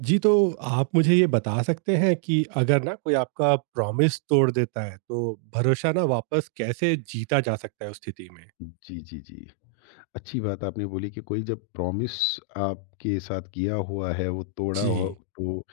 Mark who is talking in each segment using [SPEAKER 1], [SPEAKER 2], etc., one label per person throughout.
[SPEAKER 1] जी, तो आप मुझे ये बता सकते हैं कि अगर ना कोई आपका प्रॉमिस तोड़ देता है, तो भरोसा ना वापस कैसे जीता जा सकता है उस स्थिति में?
[SPEAKER 2] जी, जी, जी। अच्छी बात आपने बोली कि कोई जब प्रॉमिस आपके साथ किया हुआ है, वो तोड़ा हो
[SPEAKER 1] जी।
[SPEAKER 2] तो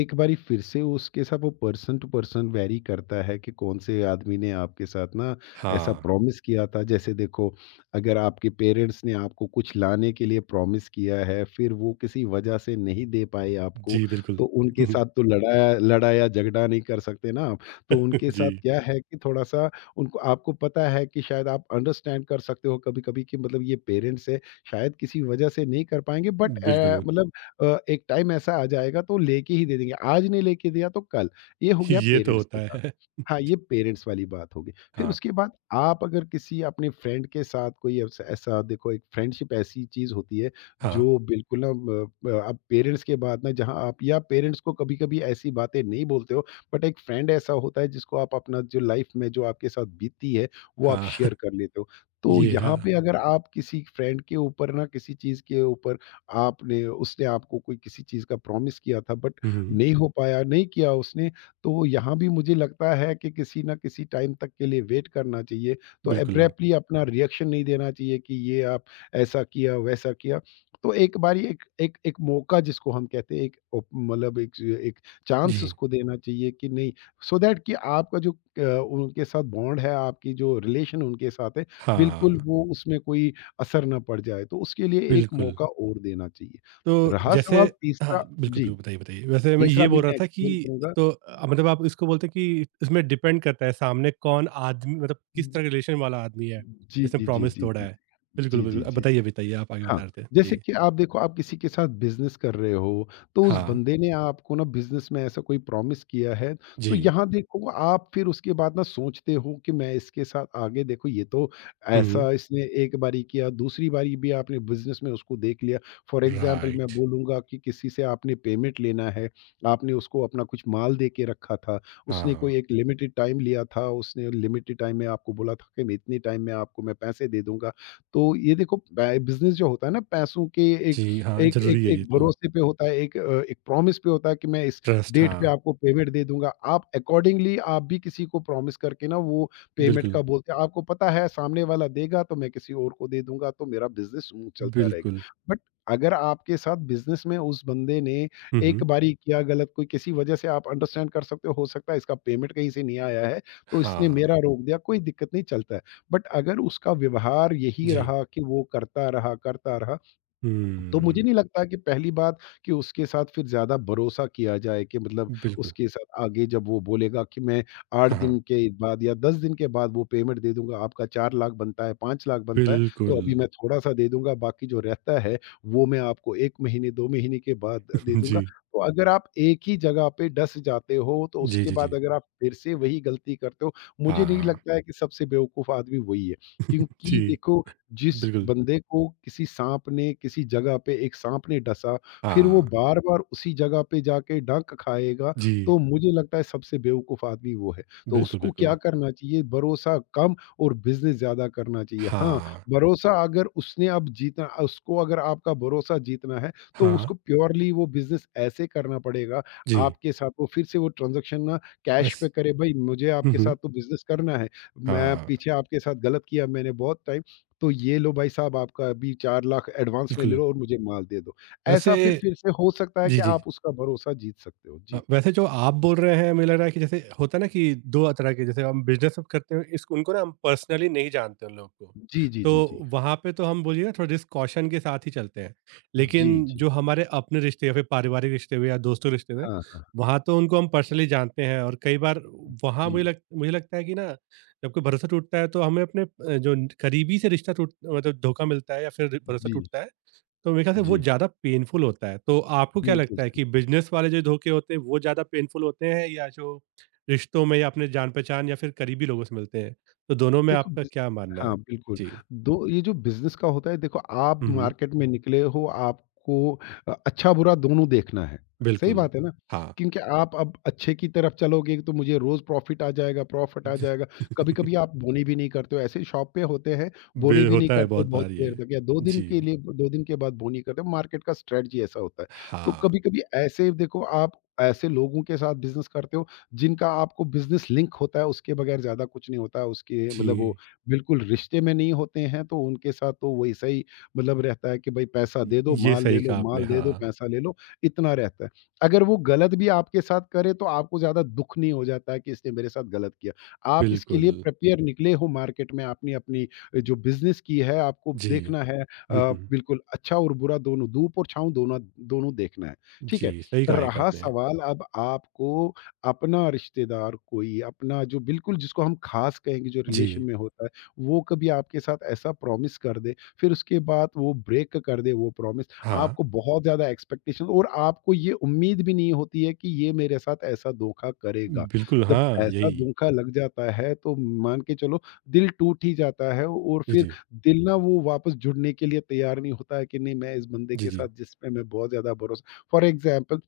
[SPEAKER 2] एक बारी फिर से उसके साथ वो पर्सन टू पर्सन वैरी करता है कि कौन से आदमी ने आपके साथ ना ऐसा
[SPEAKER 1] हाँ।
[SPEAKER 2] प्रॉमिस किया था। जैसे देखो, अगर आपके पेरेंट्स ने आपको कुछ लाने के लिए प्रॉमिस किया है, फिर वो किसी वजह से नहीं दे पाए आपको,
[SPEAKER 1] जी, बिल्कुल।
[SPEAKER 2] तो उनके साथ तो लड़ाया लड़ाया झगड़ा नहीं कर सकते ना आप। तो उनके साथ
[SPEAKER 1] जी,
[SPEAKER 2] क्या है कि थोड़ा-सा उनको आपको पता है कि शायद आप अंडरस्टैंड कर सकते हो कभी-कभी कि मतलब ये पेरेंट्स है, शायद किसी वजह से नहीं कर पाएँगे बट
[SPEAKER 1] बिल्कुल।
[SPEAKER 2] मतलब एक टाइम ऐसा आ जाएगा तो लेके ही दे देंगे, आज नहीं लेके दिया तो कल। ये हो गया
[SPEAKER 1] ये तो
[SPEAKER 2] पेरेंट्स
[SPEAKER 1] होता
[SPEAKER 2] के साथ।
[SPEAKER 1] है।
[SPEAKER 2] हाँ, ये पेरेंट्स वाली बात होगी। फिर
[SPEAKER 1] हाँ।
[SPEAKER 2] उसके बाद आप अगर किसी अपने फ्रेंड के साथ कोई ऐसा ऐसा देखो एक फ्रेंडशिप ऐसी चीज़ होती है
[SPEAKER 1] हाँ,
[SPEAKER 2] जो बिल्कुल ना अब पेरेंट्स के बाद ना जहाँ आप या पेरेंट्स को कभी-कभी ऐसी बातें नहीं बोलते हो बट एक फ्रेंड ऐसा होता है जिसको आप अपना जो लाइफ में जो आपके साथ बीती है वो आप
[SPEAKER 1] हाँ।
[SPEAKER 2] शेयर कर लेते हो। तो
[SPEAKER 1] ये
[SPEAKER 2] यहाँ
[SPEAKER 1] हाँ।
[SPEAKER 2] पे अगर आप किसी फ्रेंड के ऊपर ना किसी चीज़ के ऊपर आपने उसने आपको कोई किसी चीज़ का प्रॉमिस किया था बट
[SPEAKER 1] हुँ, हुँ।
[SPEAKER 2] नहीं हो पाया, नहीं किया उसने, तो यहाँ भी मुझे लगता है कि किसी ना किसी टाइम तक के लिए वेट करना चाहिए। तो
[SPEAKER 1] बिल्कुल।
[SPEAKER 2] एब्रैपली अपना रिएक्शन नहीं देना चाहिए कि ये आप ऐसा किया वैसा किया। तो एक बारी एक एक एक मौका जिसको हम कहते हैं एक ओप- मतलब एक एक चांस
[SPEAKER 1] जी।
[SPEAKER 2] उसको देना चाहिए कि नहीं, so दैट कि आपका जो उनके साथ बॉन्ड है, आपकी जो रिलेशन उनके साथ है,
[SPEAKER 1] हाँ,
[SPEAKER 2] बिल्कुल वो उसमें कोई असर ना पड़ जाए। तो उसके लिए एक
[SPEAKER 1] बिल्कुल।
[SPEAKER 2] मौका और देना चाहिए।
[SPEAKER 1] तो
[SPEAKER 2] रहा
[SPEAKER 1] जैसे
[SPEAKER 2] सवाल
[SPEAKER 1] हाँ,
[SPEAKER 2] तीसरा।
[SPEAKER 1] बिल्कुल,
[SPEAKER 2] जी,
[SPEAKER 1] बिल्कुल, बताइए, बताइए। वैसे मैं
[SPEAKER 2] तीसरा
[SPEAKER 1] ये
[SPEAKER 2] भी
[SPEAKER 1] बोल रहा
[SPEAKER 2] मैं
[SPEAKER 1] था
[SPEAKER 2] एक्सप्लेन
[SPEAKER 1] कि
[SPEAKER 2] करूँगा।
[SPEAKER 1] तो मतलब आप इसको बोलते हैं कि इसमें डिपेंड करता है सामने कौन आदमी मतलब किस तरह रिलेशन वाला आदमी है,
[SPEAKER 2] जी,
[SPEAKER 1] जिसने
[SPEAKER 2] जी, जी,
[SPEAKER 1] प्रॉमिस
[SPEAKER 2] जी,
[SPEAKER 1] तोड़ा
[SPEAKER 2] जी।
[SPEAKER 1] है। बिल्कुल,
[SPEAKER 2] जी, जी,
[SPEAKER 1] बिल्कुल। अब
[SPEAKER 2] जी। जी
[SPEAKER 1] बताइए, बताइए आप आगे
[SPEAKER 2] हाँ,
[SPEAKER 1] बता रहे थे।
[SPEAKER 2] जैसे
[SPEAKER 1] जी।
[SPEAKER 2] कि आप देखो आप किसी के साथ बिज़नेस कर रहे हो, तो उस
[SPEAKER 1] हाँ,
[SPEAKER 2] बंदे ने आपको ना बिज़नेस में ऐसा कोई प्रॉमिस किया है, तो
[SPEAKER 1] जी।
[SPEAKER 2] यहाँ देखो आप फिर उसके बाद ना सोचते हो कि मैं इसके साथ आगे देखो ये तो
[SPEAKER 1] हुँ,
[SPEAKER 2] ऐसा इसने एक बारी किया, दूसरी बारी भी आपने बिज़नेस में उसको देख लिया। फ़ॉर एग्ज़ाम्पल मैं
[SPEAKER 1] राइट।
[SPEAKER 2] बोलूँगा कि किसी से आपने पेमेंट लेना है, आपने उसको अपना कुछ माल दे के रखा था, उसने
[SPEAKER 1] हाँ,
[SPEAKER 2] कोई एक लिमिटेड टाइम लिया था, उसने लिमिटेड टाइम में आपको बोला था कि मैं इतने टाइम में आपको मैं पैसे दे दूँगा। तो ये देखो बै बिज़नेस जो होता है ना पैसों के एक
[SPEAKER 1] जी, हाँ,
[SPEAKER 2] एक
[SPEAKER 1] ज़रूरी
[SPEAKER 2] एक
[SPEAKER 1] है ये
[SPEAKER 2] एक
[SPEAKER 1] तो।
[SPEAKER 2] भरोसे पे होता है, एक एक प्रॉमिस पे होता है कि मैं इस
[SPEAKER 1] ट्रस्ट
[SPEAKER 2] डेट पे
[SPEAKER 1] हाँ,
[SPEAKER 2] आपको पेमेंट दे दूँगा। आप अकॉर्डिंगली आप भी किसी को प्रॉमिस करके ना वो पेमेंट
[SPEAKER 1] बिल्कुल,
[SPEAKER 2] का बोलते हैं आपको पता है सामने वाला देगा तो मैं किसी और को दे दूँगा तो मेरा बिज़नेस स्मूथ चलता रहेगा।
[SPEAKER 1] बिल्कुल।
[SPEAKER 2] बट अगर आपके साथ बिज़नेस में उस बंदे ने
[SPEAKER 1] हुँ,
[SPEAKER 2] एक
[SPEAKER 1] हुँ।
[SPEAKER 2] बारी किया गलत कोई किसी वजह से आप अंडरस्टैंड कर सकते हो सकता है इसका पेमेंट कहीं से नहीं आया है, तो इसने
[SPEAKER 1] हाँ,
[SPEAKER 2] मेरा रोक दिया, कोई दिक्कत नहीं चलता है। बट अगर उसका व्यवहार यही
[SPEAKER 1] जी।
[SPEAKER 2] रहा कि वो करता रहा, तो मुझे
[SPEAKER 1] हुँ,
[SPEAKER 2] नहीं लगता कि पहली बात कि उसके साथ फिर ज़्यादा भरोसा किया जाए कि मतलब
[SPEAKER 1] बिल्कुल।
[SPEAKER 2] उसके साथ आगे जब वो बोलेगा कि मैं 8
[SPEAKER 1] हाँ, हाँ,
[SPEAKER 2] दिन के बाद या 10 दिन के बाद वो पेमेंट दे दूँगा, आपका 4 लाख बनता है, 5 लाख बनता है, तो
[SPEAKER 1] बिल्कुल।
[SPEAKER 2] अभी मैं थोड़ा-सा दे दूँगा, बाकी जो रहता है, वो मैं आपको 1 महीने, 2 महीने के बाद दे दूँगा।
[SPEAKER 1] जी।
[SPEAKER 2] तो अगर आप एक ही जगह पे डस जाते हो, तो
[SPEAKER 1] जी,
[SPEAKER 2] उसके
[SPEAKER 1] जी,
[SPEAKER 2] बाद
[SPEAKER 1] जी।
[SPEAKER 2] अगर आप फिर से वही गलती करते हो, मुझे नहीं
[SPEAKER 1] हाँ।
[SPEAKER 2] लगता है कि सबसे बेवकूफ़ आदमी वही है। क्योंकि
[SPEAKER 1] जी,
[SPEAKER 2] देखो जिस
[SPEAKER 1] बिल्कुल।
[SPEAKER 2] बंदे को किसी साँप ने किसी जगह पे एक साँप ने डसा, फिर वो
[SPEAKER 1] हाँ,
[SPEAKER 2] बार-बार उसी जगह पे जाके डंक खाएगा, तो
[SPEAKER 1] जी,
[SPEAKER 2] मुझे लगता है सबसे बेवकूफ़ आदमी वो है। तो
[SPEAKER 1] बिल्कुल,
[SPEAKER 2] उसको क्या
[SPEAKER 1] बिल्कुल।
[SPEAKER 2] करना चाहिए, भरोसा कम और बिज़नेस ज़्यादा करना चाहिए। हाँ,
[SPEAKER 1] हाँ,
[SPEAKER 2] भरोसा अगर उसने अब जीतना उसको अगर आपका भरोसा जीतना है, तो
[SPEAKER 1] हाँ,
[SPEAKER 2] उसको प्योरली वो बिज़नेस ऐसे करना पड़ेगा,
[SPEAKER 1] जी।
[SPEAKER 2] आपके साथ वो फिर से वो ट्रांज़ैक्शन ना कैश
[SPEAKER 1] वैस
[SPEAKER 2] पे करे, भई मुझे
[SPEAKER 1] हुँ,
[SPEAKER 2] आपके साथ
[SPEAKER 1] हुँ।
[SPEAKER 2] तो बिज़नेस करना है, मैं
[SPEAKER 1] हाँ,
[SPEAKER 2] पीछे आपके साथ गलत किया मैंने बहुत टाइम, तो ये लो भाई साहब आपका अभी 4 लाख एडवांस में ले
[SPEAKER 1] बिल्कुल।
[SPEAKER 2] लो और मुझे माल दे दो।
[SPEAKER 1] वैसे
[SPEAKER 2] ऐसा फिर से हो सकता है कि
[SPEAKER 1] जी, जी।
[SPEAKER 2] आप उसका भरोसा जीत सकते हो। जी।
[SPEAKER 1] वैसे जो आप बोल रहे हैं, मुझे लग रहा है कि जैसे होता है ना कि 2 तरह के जैसे हम बिज़नेस अब करते हैं, इस उनको ना हम पर्सनली नहीं जानते उन लोगों को।
[SPEAKER 2] जी, जी,
[SPEAKER 1] तो
[SPEAKER 2] जी, जी।
[SPEAKER 1] वहाँ पे तो हम बोलिए ना थोड़ा जिस कॉशन के साथ ही चलते हैं।
[SPEAKER 2] जी,
[SPEAKER 1] लेकिन
[SPEAKER 2] जी।
[SPEAKER 1] जो हमारे अपने रिश्ते या फिर पारिवारिक रिश्ते हुए या दोस्तों रिश्ते हुए,
[SPEAKER 2] हाँ, हाँ।
[SPEAKER 1] वहाँ तो उनको हम पर्सनली जानते हैं और कई बार वहाँ
[SPEAKER 2] जी।
[SPEAKER 1] मुझे लगता है कि ना जब कोई भरोसा टूटता है तो हमें अपने जो करीबी से रिश्ता टूट मतलब धोखा मिलता है या फिर भरोसा
[SPEAKER 2] जी,
[SPEAKER 1] टूटता है तो मेरे ख्याल से वो
[SPEAKER 2] जी।
[SPEAKER 1] ज़्यादा पेनफुल होता है। तो आपको क्या
[SPEAKER 2] बिल्कुल
[SPEAKER 1] लगता है
[SPEAKER 2] सही।
[SPEAKER 1] कि बिज़नेस वाले जो धोखे होते हैं वो ज़्यादा पेनफुल होते हैं या जो रिश्तों में या अपने जान-पहचान या फिर करीबी लोगों से मिलते हैं? तो दोनों में
[SPEAKER 2] देखो
[SPEAKER 1] आपका
[SPEAKER 2] बिज़
[SPEAKER 1] क्या मानना
[SPEAKER 2] हाँ,
[SPEAKER 1] है?
[SPEAKER 2] बिल्कुल।
[SPEAKER 1] जी।
[SPEAKER 2] दो ये जो बिज़नेस का होता है देखो आप
[SPEAKER 1] हुँ, हुँ।
[SPEAKER 2] मार्केट में निकले हो आपको अच्छा-बुरा दोनों देखना है। सही
[SPEAKER 1] बिल्कुल।
[SPEAKER 2] बात है ना?
[SPEAKER 1] हाँ।
[SPEAKER 2] क्योंकि आप अब अच्छे की तरफ चलोगे तो मुझे रोज़ प्रॉफ़िट आ जाएगा प्रॉफ़िट आ
[SPEAKER 1] जी।
[SPEAKER 2] जाएगा। कभी-कभी आप बोनी भी नहीं करते हो, ऐसे शॉप पे होते हैं, बोनी
[SPEAKER 1] बे
[SPEAKER 2] भी नहीं
[SPEAKER 1] होता है
[SPEAKER 2] करते हो
[SPEAKER 1] बहुत
[SPEAKER 2] बहुत
[SPEAKER 1] बार
[SPEAKER 2] देर
[SPEAKER 1] ये।
[SPEAKER 2] तक या 2 दिन के
[SPEAKER 1] जी।
[SPEAKER 2] लिए, 2 दिन के बाद बोनी करते हो, मार्केट का स्ट्रैटेजी ऐसा होता है। तो
[SPEAKER 1] हाँ।
[SPEAKER 2] कभी-कभी ऐसे देखो आप ऐसे लोगों के साथ बिज़नेस करते हो जिनका आपको बिज़नेस लिंक होता है, उसके बगैर ज़्यादा कुछ नहीं होता है, उसके मतलब वो
[SPEAKER 1] जी।
[SPEAKER 2] बिल्कुल रिश्ते में नहीं होते हैं, तो उनके साथ तो वैसा ही मतलब रहता है कि भई पैसा दे दो,
[SPEAKER 1] ये
[SPEAKER 2] माल ले
[SPEAKER 1] सही
[SPEAKER 2] लो,
[SPEAKER 1] कहा आपने।
[SPEAKER 2] माल दे दो,
[SPEAKER 1] हाँ,
[SPEAKER 2] पैसा ले लो, इतना रहता है। अगर वो गलत भी आपके साथ करे, तो आपको ज़्यादा दुःख नहीं हो जाता है कि इसने मेरे साथ गलत किया। आप इसके
[SPEAKER 1] बिल्कुल।
[SPEAKER 2] लिए प्रिपेयर निकले हो मार्केट में, आपने अपनी जो बिज़नेस की है, आपको
[SPEAKER 1] जी।
[SPEAKER 2] देखना है
[SPEAKER 1] हुँ, हुँ।
[SPEAKER 2] बिल्कुल अच्छा और बुरा दोनों, धूप और छाँव दोनों दोनों देखना है, ठीक
[SPEAKER 1] जी,
[SPEAKER 2] है?
[SPEAKER 1] सही कहा ये
[SPEAKER 2] रहा
[SPEAKER 1] आपने।
[SPEAKER 2] सवाल अब आपको अपना रिश्तेदार कोई, अपना जो बिल्कुल जिसको हम खास कहेंगे, जो रिलेशन
[SPEAKER 1] जी।
[SPEAKER 2] में होता है, वो कभी आपके साथ ऐसा प्रॉमिस कर दे, फिर उसके बाद वो ब्रेक कर दे वो प्रॉमिस।
[SPEAKER 1] हाँ।
[SPEAKER 2] आपको बहुत ज़्यादा एक्सपेक्टेशन और आपको ये उम्मीद भी नहीं होती है कि ये मेरे साथ ऐसा धोखा करेगा।
[SPEAKER 1] बिल्कुल,
[SPEAKER 2] जब
[SPEAKER 1] हाँ,
[SPEAKER 2] ऐसा
[SPEAKER 1] यही।
[SPEAKER 2] धोखा लग जाता है, तो मान के चलो दिल टूट ही जाता है और
[SPEAKER 1] जी,
[SPEAKER 2] फिर
[SPEAKER 1] जी।
[SPEAKER 2] दिल ना वो वापस जुड़ने के लिए तैयार नहीं होता है कि नहीं मैं इस बंदे
[SPEAKER 1] जी,
[SPEAKER 2] के साथ
[SPEAKER 1] जी।
[SPEAKER 2] जिस पे मैं बहुत ज़्यादा भरोसा, फॉर एग्ज़ाम्पल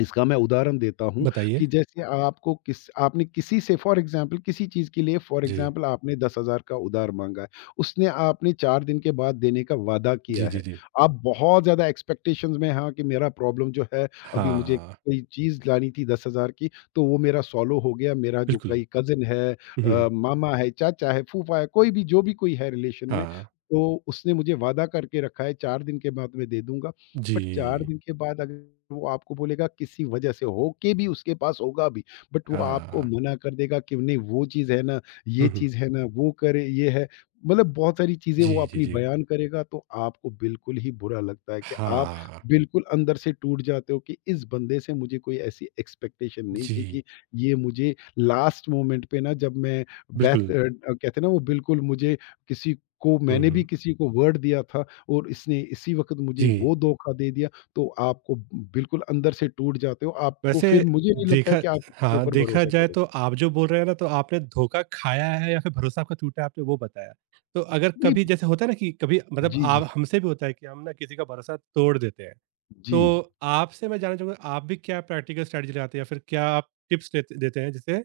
[SPEAKER 2] इसका मैं उदाहरण देता हूँ कि
[SPEAKER 1] बताइए?
[SPEAKER 2] जैसे आपको किस आपने किसी से फॉर एग्ज़ाम्पल किसी चीज़ के लिए फॉर
[SPEAKER 1] जी।
[SPEAKER 2] एग्ज़ाम्पल आपने 10,000 का उधार माँगा है। उसने आपने 4 दिन के बाद देने का वादा किया
[SPEAKER 1] जी, जी,
[SPEAKER 2] है।
[SPEAKER 1] जी।
[SPEAKER 2] आप बहुत ज़्यादा एक्सपेक्टेशंस में हैं कि मेरा प्रॉब्लम जो है अभी मुझे
[SPEAKER 1] हाँ,
[SPEAKER 2] कोई चीज़ लानी थी 10,000 की तो वो मेरा सॉलो हो गया। मेरा जो
[SPEAKER 1] बिल्कुल।
[SPEAKER 2] कोई कज़िन है,
[SPEAKER 1] हुँ,
[SPEAKER 2] मामा है, चाचा है, फूफा है, कोई भी जो भी कोई है रिलेशन में,
[SPEAKER 1] हाँ,
[SPEAKER 2] तो उसने मुझे वादा करके रखा है 4 दिन के बाद मैं दे दूँगा। बट 4
[SPEAKER 1] जी,
[SPEAKER 2] दिन के बाद अगर वो आपको बोलेगा किसी वजह से होके भी उसके पास होगा भी, बट वो आपको
[SPEAKER 1] हाँ।
[SPEAKER 2] मना कर देगा कि नहीं वो चीज़ है ना, ये
[SPEAKER 1] हुँ, हुँ।
[SPEAKER 2] चीज़ है ना, वो करे ये है। मतलब बहुत सारी चीज़ें वो
[SPEAKER 1] जी, जी,
[SPEAKER 2] अपनी
[SPEAKER 1] जी।
[SPEAKER 2] बयान करेगा तो आपको बिल्कुल ही बुरा लगता है कि आप
[SPEAKER 1] हाँ,
[SPEAKER 2] बिल्कुल अंदर से टूट जाते हो कि इस बंदे से मुझे कोई ऐसी एक्सपेक्टेशन नहीं थी
[SPEAKER 1] जी,
[SPEAKER 2] कि ये मुझे लास्ट मोमेंट पे ना जब मैं
[SPEAKER 1] बिल्कुल।
[SPEAKER 2] कहते हैं ना वो बिल्कुल मुझे किसी को
[SPEAKER 1] हुँ,
[SPEAKER 2] मैंने भी
[SPEAKER 1] हुँ।
[SPEAKER 2] किसी को वर्ड दिया था और इसने इसी वक़्त मुझे
[SPEAKER 1] जी,
[SPEAKER 2] वो धोखा दे दिया, तो आपको बिल्कुल अंदर से टूट जाते हो, आपको
[SPEAKER 1] वैसे
[SPEAKER 2] फिर मुझे नहीं लगता है
[SPEAKER 1] देखा
[SPEAKER 2] कि आप किसी के
[SPEAKER 1] हाँ,
[SPEAKER 2] ऊपर
[SPEAKER 1] देखा
[SPEAKER 2] भरोसा
[SPEAKER 1] जाए
[SPEAKER 2] करोगे।
[SPEAKER 1] तो आप जो बोल रहे हैं ना तो आपने धोखा खाया है या फिर भरोसा आपका टूटा है आपने वो बताया। तो अगर
[SPEAKER 2] नहीं
[SPEAKER 1] कभी जैसे होता है ना कि कभी मतलब
[SPEAKER 2] जी, जी।
[SPEAKER 1] आप हमसे भी होता है कि हम ना किसी का भरोसा तोड़ देते हैं।
[SPEAKER 2] जी।
[SPEAKER 1] तो आपसे मैं जानना चाहूँगा, आप भी क्या प्रैक्टिकल स्ट्रैटेजी लगाते हैं या फिर क्या आप टिप्स देते देते हैं जैसे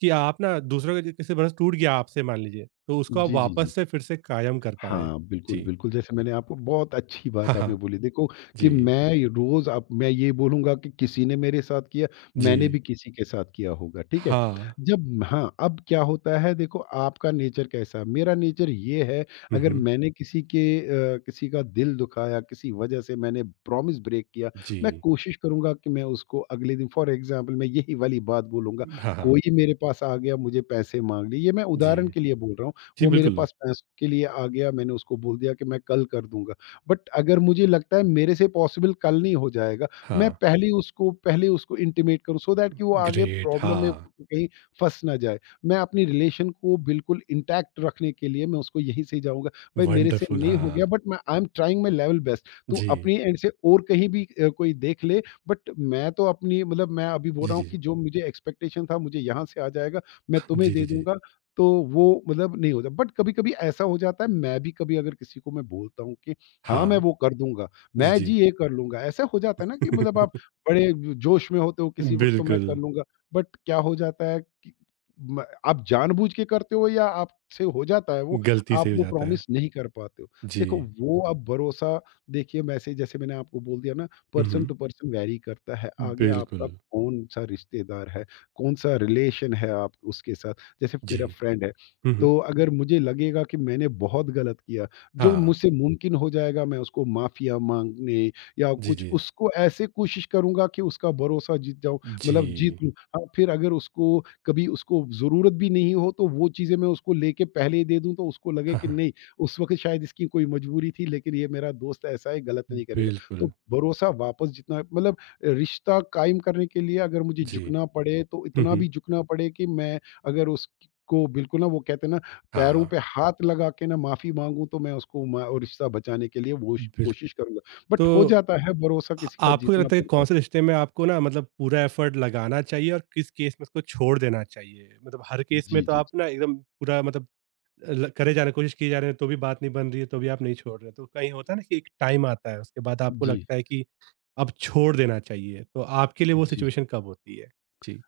[SPEAKER 1] कि आप ना दूसरों का किसी भरोसा टूट गया आपसे मान लीजिए, तो उसको आप
[SPEAKER 2] जी, जी, जी।
[SPEAKER 1] वापस से फिर से कायम कर पाएँ?
[SPEAKER 2] हाँ, बिल्कुल,
[SPEAKER 1] जी।
[SPEAKER 2] बिल्कुल, जैसे मैंने आपको, बहुत अच्छी
[SPEAKER 1] हाँ,
[SPEAKER 2] बात आपने
[SPEAKER 1] हाँ।
[SPEAKER 2] बोली, देखो कि
[SPEAKER 1] जी,
[SPEAKER 2] मैं रोज़ अब मैं ये बोलूँगा कि किसी ने मेरे साथ किया,
[SPEAKER 1] जी।
[SPEAKER 2] मैंने भी किसी के साथ किया होगा, ठीक है?
[SPEAKER 1] हाँ।
[SPEAKER 2] जब हाँ, अब क्या होता है देखो, आपका नेचर कैसा है, मेरा नेचर ये है।
[SPEAKER 1] हुँ,
[SPEAKER 2] अगर
[SPEAKER 1] हुँ।
[SPEAKER 2] मैंने किसी का दिल दुखाया, किसी वजह से मैंने प्रॉमिस ब्रेक किया, मैं
[SPEAKER 1] जी।
[SPEAKER 2] कोशिश करूँगा कि मैं उसको अगले दिन, फॉर एग्ज़ाम्पल, मैं यही वाली बात बोलूँगा।
[SPEAKER 1] हाँ, हाँ।
[SPEAKER 2] कोई मेरे पास आ गया, मुझे पैसे माँग लिए, ये मैं
[SPEAKER 1] जी।
[SPEAKER 2] उदाहरण के लिए बोल रहा हूँ।
[SPEAKER 1] जी,
[SPEAKER 2] वो मेरे
[SPEAKER 1] बिल्कुल।
[SPEAKER 2] पास पैसों के लिए आ गया, मैंने उसको बोल दिया कि मैं कल कर दूँगा। बट अगर मुझे लगता है मेरे से पॉसिबल कल नहीं हो जाएगा, मैं
[SPEAKER 1] हाँ,
[SPEAKER 2] पहले ही उसको इंटीमेट करूँ, सो दैट कि वो आगे
[SPEAKER 1] ग्रेट
[SPEAKER 2] प्रॉब्लम में
[SPEAKER 1] हाँ,
[SPEAKER 2] कहीं फँस ना जाए। मैं अपनी रिलेशन को बिल्कुल इंटैक्ट रखने के लिए मैं उसको यहीं से जाऊँगा, भाई मेरे से
[SPEAKER 1] वंडरफुल
[SPEAKER 2] नहीं हो
[SPEAKER 1] हाँ।
[SPEAKER 2] गया, बट मैं I am trying my level best. तू
[SPEAKER 1] जी,
[SPEAKER 2] अपनी एंड से और कहीं भी कोई देख ले। बट मैं तो अपनी, मतलब मैं अभी बोल
[SPEAKER 1] जी,
[SPEAKER 2] रहा हूँ
[SPEAKER 1] जी।
[SPEAKER 2] कि जो मुझे एक्सपेक्टेशन था मुझे यहाँ से आ जाएगा, मैं तुम्हें
[SPEAKER 1] जी, जी,
[SPEAKER 2] दे
[SPEAKER 1] जी।
[SPEAKER 2] दूँगा। तो वो मतलब नहीं होता, बट कभी-कभी ऐसा हो जाता है। मैं भी कभी अगर किसी को मैं बोलता हूँ कि हाँ, मैं
[SPEAKER 1] हाँ,
[SPEAKER 2] वो कर दूँगा,
[SPEAKER 1] जी,
[SPEAKER 2] मैं
[SPEAKER 1] जी।
[SPEAKER 2] जी ये कर लूँगा, ऐसा हो जाता है ना कि मतलब आप बड़े जोश में होते हो किसी वक़्त तो मैं
[SPEAKER 1] बिल्कुल,
[SPEAKER 2] कर लूँगा, बट क्या हो जाता है कि म आप जानबूझ के करते हो या आपसे हो जाता है वो,
[SPEAKER 1] गलती
[SPEAKER 2] आप
[SPEAKER 1] से हो
[SPEAKER 2] वो
[SPEAKER 1] जाता है।
[SPEAKER 2] प्रॉमिस नहीं कर पाते हो। देखो
[SPEAKER 1] जी।
[SPEAKER 2] वो अब भरोसा देखिए, वैसे जैसे मैंने आपको बोल दिया ना,
[SPEAKER 1] हुँ,
[SPEAKER 2] पर्सन
[SPEAKER 1] हुँ।
[SPEAKER 2] टू पर्सन वैरी करता है, आगे आपका
[SPEAKER 1] बिल्कुल।
[SPEAKER 2] कौन-सा रिश्तेदार है, कौन-सा रिलेशन है आप उसके साथ। जैसे
[SPEAKER 1] जी।
[SPEAKER 2] मेरा फ्रेंड है,
[SPEAKER 1] हुँ, हुँ।
[SPEAKER 2] तो अगर मुझे लगेगा कि मैंने बहुत गलत किया, जो
[SPEAKER 1] हाँ।
[SPEAKER 2] मुझसे मुमकिन हो जाएगा मैं उसको माफ़िया माँगने या
[SPEAKER 1] जी,
[SPEAKER 2] कुछ,
[SPEAKER 1] जी।
[SPEAKER 2] उसको ऐसे कोशिश करूँगा कि उसका भरोसा जीत जाऊँ,
[SPEAKER 1] जी।
[SPEAKER 2] मतलब जीत लूँ। हाँ, फिर अगर उसको कभी उसको ज़रूरत भी नहीं हो तो वो चीज़ें मैं उसको लेके पहले ही दे दूँ तो उसको लगे
[SPEAKER 1] हाँ,
[SPEAKER 2] कि
[SPEAKER 1] हाँ।
[SPEAKER 2] नहीं, उस वक़्त शायद इसकी कोई मजबूरी थी, लेकिन ये मेरा दोस्त ऐसा है गलत नहीं करेगा। तो
[SPEAKER 1] बिल्कुल।
[SPEAKER 2] भरोसा वापस जितना, मतलब रिश्ता कायम करने के लिए अगर मुझे
[SPEAKER 1] जी।
[SPEAKER 2] झुकना पड़े तो
[SPEAKER 1] हुँ,
[SPEAKER 2] इतना
[SPEAKER 1] हुँ।
[SPEAKER 2] भी झुकना पड़े कि मैं अगर उस को बिल्कुल, ना वो कहते हैं ना, पैरों
[SPEAKER 1] हाँ।
[SPEAKER 2] पे हाथ लगा के ना माफ़ी माँगूँ, तो मैं उसको म और रिश्ता बचाने के लिए वो श
[SPEAKER 1] बिल्क
[SPEAKER 2] कोशिश करूँगा। बट
[SPEAKER 1] तो
[SPEAKER 2] हो जाता है, भरोसा किसी का
[SPEAKER 1] आपको क्या
[SPEAKER 2] जीतना
[SPEAKER 1] लगता है कि
[SPEAKER 2] पड़ता
[SPEAKER 1] कौन
[SPEAKER 2] है।
[SPEAKER 1] से रिश्ते में आपको ना मतलब पूरा एफ़र्ट लगाना चाहिए और किस केस में उसको छोड़ देना चाहिए? मतलब हर केस में
[SPEAKER 2] जी,
[SPEAKER 1] तो
[SPEAKER 2] जी, जी।
[SPEAKER 1] आप ना एकदम पूरा मतलब ल करे जाने की कोशिश किए जा रहे हैं तो भी बात नहीं बन रही है, तो भी आप नहीं छोड़ रहे हैं। तो कहीं होता है ना कि एक टाइम आता है उसके बाद आपको
[SPEAKER 2] जी,
[SPEAKER 1] लगता है कि अब छोड़ देना चाहिए। तो आपके लिए वो
[SPEAKER 2] जी।
[SPEAKER 1] सिचुएशन कब होती है? जी।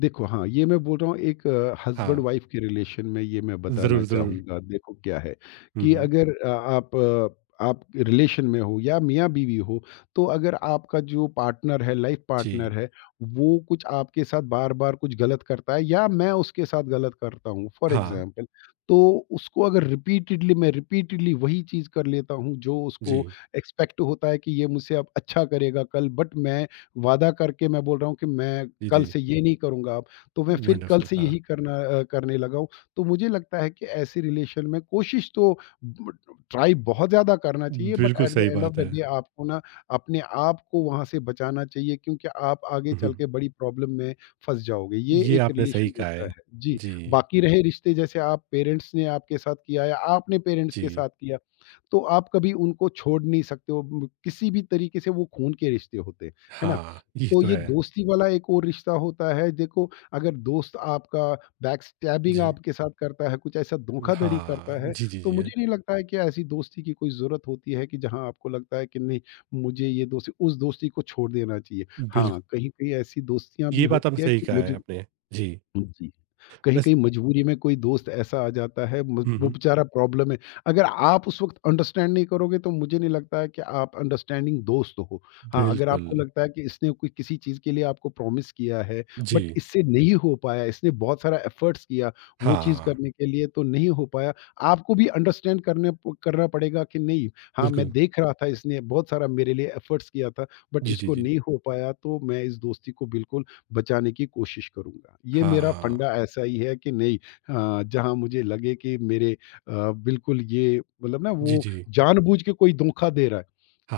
[SPEAKER 2] देखो, हाँ, ये मैं बोल रहा हूँ, एक हस्बैंड
[SPEAKER 1] हाँ।
[SPEAKER 2] वाइफ के रिलेशन में ये मैं बताना
[SPEAKER 1] ज़रूर, ज़रूर।
[SPEAKER 2] चाहूँगा। देखो क्या है
[SPEAKER 1] हुँ,
[SPEAKER 2] कि
[SPEAKER 1] हुँ।
[SPEAKER 2] अगर आप रिलेशन में हो या मियाँ-बीवी हो, तो अगर आपका जो पार्टनर है, लाइफ
[SPEAKER 1] जी,
[SPEAKER 2] पार्टनर है, वो कुछ आपके साथ बार-बार कुछ गलत करता है या मैं उसके साथ गलत करता हूँ, फॉर
[SPEAKER 1] हाँ।
[SPEAKER 2] एग्ज़ाम्पल, तो उसको अगर रिपीटेडली, मैं रिपीटेडली वही चीज़ कर लेता हूँ जो उसको
[SPEAKER 1] जी,
[SPEAKER 2] एक्सपेक्ट होता है कि ये मुझसे अब अच्छा करेगा कल, बट मैं वादा करके मैं बोल रहा हूँ कि मैं
[SPEAKER 1] जी,
[SPEAKER 2] कल
[SPEAKER 1] जी।
[SPEAKER 2] से ये नहीं करूँगा अब, तो मैं फिर कल
[SPEAKER 1] वंडरफुल
[SPEAKER 2] से
[SPEAKER 1] हाँ,
[SPEAKER 2] यही करने लगा हूँ। तो मुझे लगता है कि ऐसे रिलेशन में कोशिश तो ब ट्राई बहुत ज़्यादा करना चाहिए, बट
[SPEAKER 1] बिल्कुल
[SPEAKER 2] एट द
[SPEAKER 1] सही
[SPEAKER 2] एंड ऑफ
[SPEAKER 1] बात
[SPEAKER 2] द
[SPEAKER 1] है।
[SPEAKER 2] डे आपको ना अपने आप को वहाँ से बचाना चाहिए, क्योंकि आप आगे
[SPEAKER 1] हुँ,
[SPEAKER 2] चल के बड़ी प्रॉब्लम में फँस जाओगे। ये
[SPEAKER 1] ये
[SPEAKER 2] एक
[SPEAKER 1] आपने सही
[SPEAKER 2] रिलेशन
[SPEAKER 1] कहा
[SPEAKER 2] जैसा है।
[SPEAKER 1] है।
[SPEAKER 2] जी,
[SPEAKER 1] जी,
[SPEAKER 2] बाकी रहे रिश्ते जैसे आप पेरेंट्स ने आपके साथ किया या आपने पेरेंट्स के
[SPEAKER 1] जी।
[SPEAKER 2] साथ किया, तो आप कभी उनको छोड़ नहीं सकते हो। म किसी भी तरीके से वो खून के रिश्ते होते हैं, है ना?
[SPEAKER 1] हाँ, ये
[SPEAKER 2] तो
[SPEAKER 1] तो
[SPEAKER 2] ये
[SPEAKER 1] है।
[SPEAKER 2] दोस्ती वाला एक और रिश्ता होता है। देखो, अगर दोस्त आपका बैक स्टैबिंग
[SPEAKER 1] जी,
[SPEAKER 2] आपके साथ करता है, कुछ ऐसा धोखाधड़ी करता
[SPEAKER 1] हाँ।
[SPEAKER 2] है,
[SPEAKER 1] जी, जी,
[SPEAKER 2] तो
[SPEAKER 1] जी।
[SPEAKER 2] मुझे नहीं लगता है कि ऐसी दोस्ती की कोई ज़रूरत होती है कि जहाँ आपको लगता है कि नहीं, मुझे ये दोस्ती उस दोस्ती को छोड़ देना चाहिए। हाँ,
[SPEAKER 1] बिल्क
[SPEAKER 2] कहीं-कहीं ऐसी दोस्तियाँ भी
[SPEAKER 1] ये बात आपने
[SPEAKER 2] होती है
[SPEAKER 1] सही
[SPEAKER 2] कि
[SPEAKER 1] कहा
[SPEAKER 2] मुझे
[SPEAKER 1] है आपने। जी,
[SPEAKER 2] जी।
[SPEAKER 1] बस
[SPEAKER 2] कहीं-कहीं मजबूरी में कोई दोस्त ऐसा आ जाता है, म
[SPEAKER 1] हुँ,
[SPEAKER 2] वो
[SPEAKER 1] हुँ।
[SPEAKER 2] बेचारा प्रॉब्लम में, अगर आप उस वक़्त अंडरस्टैंड नहीं करोगे, तो मुझे नहीं लगता है कि आप अंडरस्टैंडिंग दोस्त हो। हाँ, अगर
[SPEAKER 1] बिल्कुल।
[SPEAKER 2] आपको लगता है कि इसने कोई किसी चीज़ के लिए आपको प्रॉमिस किया है, बट
[SPEAKER 1] जी,
[SPEAKER 2] इससे नहीं हो पाया, इसने बहुत सारा एफर्ट्स किया वो चीज़
[SPEAKER 1] हाँ,
[SPEAKER 2] करने के लिए, तो नहीं हो पाया, आपको भी अंडरस्टैंड करने प करना पड़ेगा कि नहीं, हाँ, मैं
[SPEAKER 1] बिल्कुल।
[SPEAKER 2] देख रहा था इसने बहुत सारा मेरे लिए एफर्ट्स किया था, बट
[SPEAKER 1] जी, जी,
[SPEAKER 2] इसको
[SPEAKER 1] जी।
[SPEAKER 2] नहीं हो पाया, तो मैं इस दोस्ती को बिल्कुल बचाने की कोशिश करूँगा। ये मेरा
[SPEAKER 1] हाँ,
[SPEAKER 2] फंडा ऐसा ही है कि नहीं जहाँ मुझे लगे कि मेरे बिल्कुल ये मतलब ना
[SPEAKER 1] जी,
[SPEAKER 2] वो
[SPEAKER 1] जी।
[SPEAKER 2] जानबूझ के कोई धोखा दे रहा है,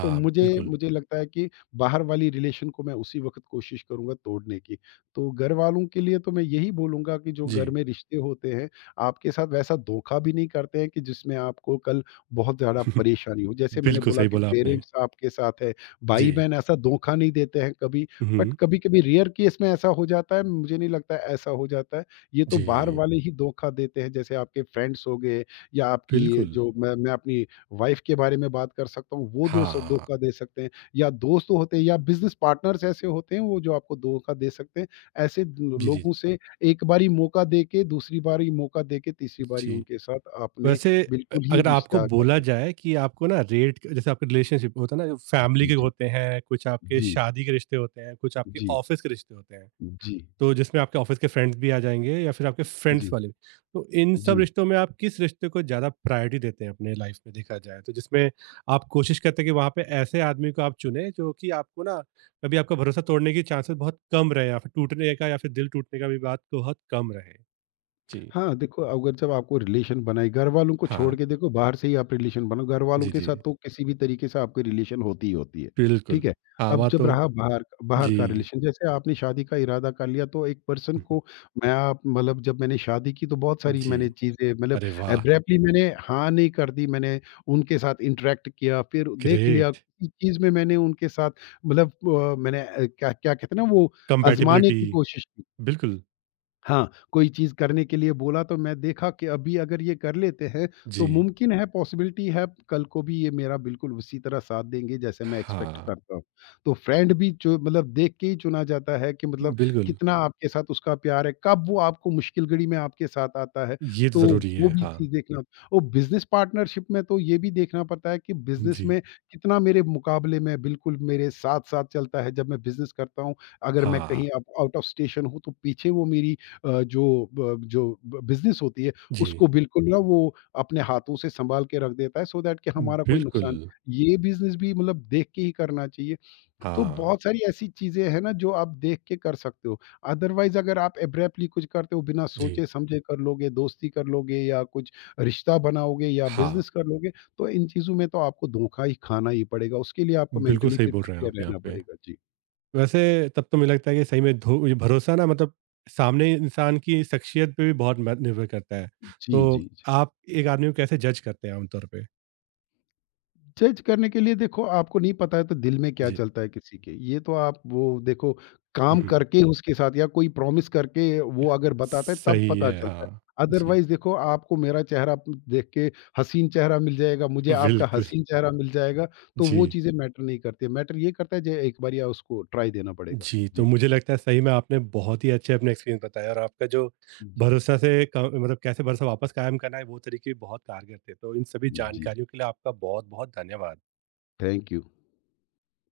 [SPEAKER 2] तो मुझे
[SPEAKER 1] बिल्कुल।
[SPEAKER 2] मुझे लगता है कि बाहर वाली रिलेशन को मैं उसी वक़्त कोशिश करूँगा तोड़ने की। तो घर वालों के लिए तो मैं यही बोलूँगा कि जो घर
[SPEAKER 1] जी,
[SPEAKER 2] में रिश्ते होते हैं, आपके साथ वैसा धोखा भी नहीं करते हैं कि जिसमें आपको कल बहुत ज़्यादा परेशानी हो। जैसे मैंने
[SPEAKER 1] बिल्कुल
[SPEAKER 2] बोला
[SPEAKER 1] सही
[SPEAKER 2] कि
[SPEAKER 1] बोला आपने।
[SPEAKER 2] पेरेंट्स आपके साथ है,
[SPEAKER 1] जी।
[SPEAKER 2] भाई-बहन ऐसा धोखा नहीं देते हैं कभी,
[SPEAKER 1] हुँ,
[SPEAKER 2] बट
[SPEAKER 1] हुँ।
[SPEAKER 2] कभी-कभी रेयर केस में ऐसा हो जाता है, मुझे नहीं लगता ऐसा हो जाता है। ये तो बाहर
[SPEAKER 1] जी,
[SPEAKER 2] वाले ही धोखा देते हैं, जैसे आपके फ्रेंड्स हो गए या आपकी,
[SPEAKER 1] बिल्कुल।
[SPEAKER 2] जो मैं अपनी वाइफ के बारे में बात कर सकता हूँ, वो दो स
[SPEAKER 1] हाँ।
[SPEAKER 2] धोखा दे सकते हैं, या दोस्त तो होते हैं या बिज़नेस पार्टनर्स ऐसे होते हैं वो जो आपको धोखा दे सकते हैं। ऐसे ल
[SPEAKER 1] जी, जी।
[SPEAKER 2] लोगों से एक बारी मौका दे के, दूसरी बारी मौका दे के, तीसरी बारी
[SPEAKER 1] जी।
[SPEAKER 2] उनके साथ आपने
[SPEAKER 1] वैसे
[SPEAKER 2] बिल्कुल ही
[SPEAKER 1] अगर आपको
[SPEAKER 2] रिश्ता
[SPEAKER 1] बोला
[SPEAKER 2] काटना।
[SPEAKER 1] जाए कि आपको ना रेट जैसे आपके रिलेशनशिप होता है ना, फैमिली
[SPEAKER 2] जी,
[SPEAKER 1] के
[SPEAKER 2] जी।
[SPEAKER 1] होते हैं, कुछ आपके
[SPEAKER 2] जी,
[SPEAKER 1] शादी के रिश्ते होते हैं, कुछ आपके
[SPEAKER 2] जी,
[SPEAKER 1] ऑफ़िस के रिश्ते होते हैं।
[SPEAKER 2] जी,
[SPEAKER 1] तो जिसमें आपके ऑफ़िस के फ्रेंड्स भी आ जाएँगे या फिर आपके
[SPEAKER 2] जी,
[SPEAKER 1] फ्रेंड्स
[SPEAKER 2] जी।
[SPEAKER 1] वाले भी। तो इन सब
[SPEAKER 2] जी
[SPEAKER 1] रिश्तों में आप किस रिश्ते को ज़्यादा प्रायोरिटी देते हैं अपने लाइफ़ में देखा जाए तो? जिसमें आप कोशिश करते हैं कि वहाँ पे ऐसे आदमी को आप चुनें जो कि आपको ना कभी आपका भरोसा तोड़ने की चांसेस बहुत कम रहे या फिर टूटने का या फिर दिल टूटने का भी बात बहुत कम रहे? जी।
[SPEAKER 2] हाँ, देखो, अगर जब आपको रिलेशन बनाए घर वालों को छोड़
[SPEAKER 1] हाँ।
[SPEAKER 2] के, देखो बाहर से ही आप रिलेशन बनाओ, घर वालों
[SPEAKER 1] जी,
[SPEAKER 2] के
[SPEAKER 1] जी।
[SPEAKER 2] साथ तो किसी भी तरीके से आपकी रिलेशन होती ही होती है,
[SPEAKER 1] बिल्कुल,
[SPEAKER 2] ठीक है? अब
[SPEAKER 1] आवा
[SPEAKER 2] जब
[SPEAKER 1] तो
[SPEAKER 2] रहा बाहर, बाहर
[SPEAKER 1] जी।
[SPEAKER 2] का रिलेशन जैसे आपने शादी का इरादा कर लिया, तो एक पर्सन
[SPEAKER 1] हम्म,
[SPEAKER 2] को मैं, आप मतलब जब मैंने शादी की तो बहुत सारी
[SPEAKER 1] जी,
[SPEAKER 2] मैंने चीज़ें, मतलब
[SPEAKER 1] अरे वाह!
[SPEAKER 2] अब्रैप्टली मैंने हाँ, नहीं कर दी, मैंने उनके साथ इंटरैक्ट किया, फिर देख लिया
[SPEAKER 1] ग्रेट
[SPEAKER 2] किसी चीज़ में मैंने उनके साथ मतलब मैंने क्या क्या कहते हैं ना वो, आज़माने
[SPEAKER 1] कंपैटिबिलिटी
[SPEAKER 2] की कोशिश की।
[SPEAKER 1] बिल्कुल,
[SPEAKER 2] हाँ, कोई चीज़ करने के लिए बोला तो मैं देखा कि अभी अगर ये कर लेते हैं, तो
[SPEAKER 1] जी,
[SPEAKER 2] मुमकिन है, पॉसिबिलिटी है कल को भी ये मेरा बिल्कुल उसी तरह साथ देंगे जैसे मैं एक्सपेक्ट
[SPEAKER 1] हाँ,
[SPEAKER 2] करता हूँ। तो फ्रेंड भी जो मतलब देख के ही चुना जाता है कि मतलब
[SPEAKER 1] बिल्कुल,
[SPEAKER 2] कितना आपके साथ उसका प्यार है, कब वो आपको मुश्किल घड़ी में आपके साथ आता है,
[SPEAKER 1] ये तो
[SPEAKER 2] तो
[SPEAKER 1] ज़रूरी
[SPEAKER 2] वो
[SPEAKER 1] है,
[SPEAKER 2] भी
[SPEAKER 1] हाँ,
[SPEAKER 2] चीज़ देखना। और बिज़नेस पार्टनरशिप में तो ये भी देखना पड़ता है कि बिज़नेस
[SPEAKER 1] जी,
[SPEAKER 2] में कितना मेरे मुकाबले में बिल्कुल मेरे साथ-साथ चलता है जब मैं बिज़नेस करता हूँ। अगर मैं
[SPEAKER 1] हाँ,
[SPEAKER 2] कहीं आउट ऑफ स्टेशन हूँ, तो पीछे वो मेरी अ, जो जो ब बिज़नेस होती है,
[SPEAKER 1] जी,
[SPEAKER 2] उसको बिल्कुल ना वो अपने हाथों से सँभाल के रख देता है सो दैट कि हमारा कोई
[SPEAKER 1] बिल्कुल,
[SPEAKER 2] नुकसान। ये बिज़नेस भी मतलब देख के ही करना चाहिए। तो
[SPEAKER 1] हाँ,
[SPEAKER 2] बहुत सारी ऐसी चीज़ें हैं ना, जो आप देख के कर सकते हो। अदरवाइज़ अगर आप एब्रप्टली कुछ करते हो, बिना
[SPEAKER 1] जी,
[SPEAKER 2] सोचे-समझे कर लोगे, दोस्ती कर लोगे, या कुछ रिश्ता बनाओगे या
[SPEAKER 1] हाँ,
[SPEAKER 2] बिज़नेस कर लोगे, तो इन चीज़ों में तो आपको धोखा ही खाना ही पड़ेगा। उसके लिए आपको
[SPEAKER 1] बिल्कुल
[SPEAKER 2] मेंटली
[SPEAKER 1] सही
[SPEAKER 2] फिर
[SPEAKER 1] बोल रहे हैं
[SPEAKER 2] प्रिपेयर
[SPEAKER 1] आप यहाँ
[SPEAKER 2] रहना
[SPEAKER 1] पे।
[SPEAKER 2] पड़ेगा। जी।
[SPEAKER 1] वैसे तब तो मुझे लगता है कि सही में धो ये भरोसा ना मतलब सामने इंसान की शख्सियत पे भी बहुत म निर्भर करता है।
[SPEAKER 2] जी, जी,
[SPEAKER 1] तो
[SPEAKER 2] जी।
[SPEAKER 1] आप एक आदमी को कैसे जज करते हैं आम तौर पे?
[SPEAKER 2] जज करने के लिए देखो, आपको नहीं पता है तो दिल में क्या
[SPEAKER 1] जी।
[SPEAKER 2] चलता है किसी के, ये तो आप वो देखो,
[SPEAKER 1] हुँ,
[SPEAKER 2] काम
[SPEAKER 1] हुँ।
[SPEAKER 2] करके उसके साथ या कोई प्रॉमिस करके वो अगर बताता है तब
[SPEAKER 1] सही
[SPEAKER 2] पता
[SPEAKER 1] है,
[SPEAKER 2] चलता है।
[SPEAKER 1] हाँ। जी,
[SPEAKER 2] अदरवाइज देखो, आपको मेरा चेहरा देख के हसीन चेहरा मिल जाएगा, मुझे आपका
[SPEAKER 1] बिल्कुल।
[SPEAKER 2] हसीन चेहरा मिल जाएगा, तो वो
[SPEAKER 1] जी,
[SPEAKER 2] चीज़ें मैटर नहीं करती, मैटर ये करता है जो एक बार या उसको ट्राई देना पड़ेगा।
[SPEAKER 1] जी, तो
[SPEAKER 2] जी,
[SPEAKER 1] मुझे लगता है सही में आपने बहुत ही अच्छे अपने एक्सपीरियंस बताए और आपका जो
[SPEAKER 2] जी,
[SPEAKER 1] भरोसा से क मतलब कैसे भरोसा वापस कायम करना है, वो तरीके भी बहुत कारगर थे। तो इन सभी
[SPEAKER 2] जी,
[SPEAKER 1] जानकारियों के लिए आपका बहुत-बहुत धन्यवाद।
[SPEAKER 2] Thank you.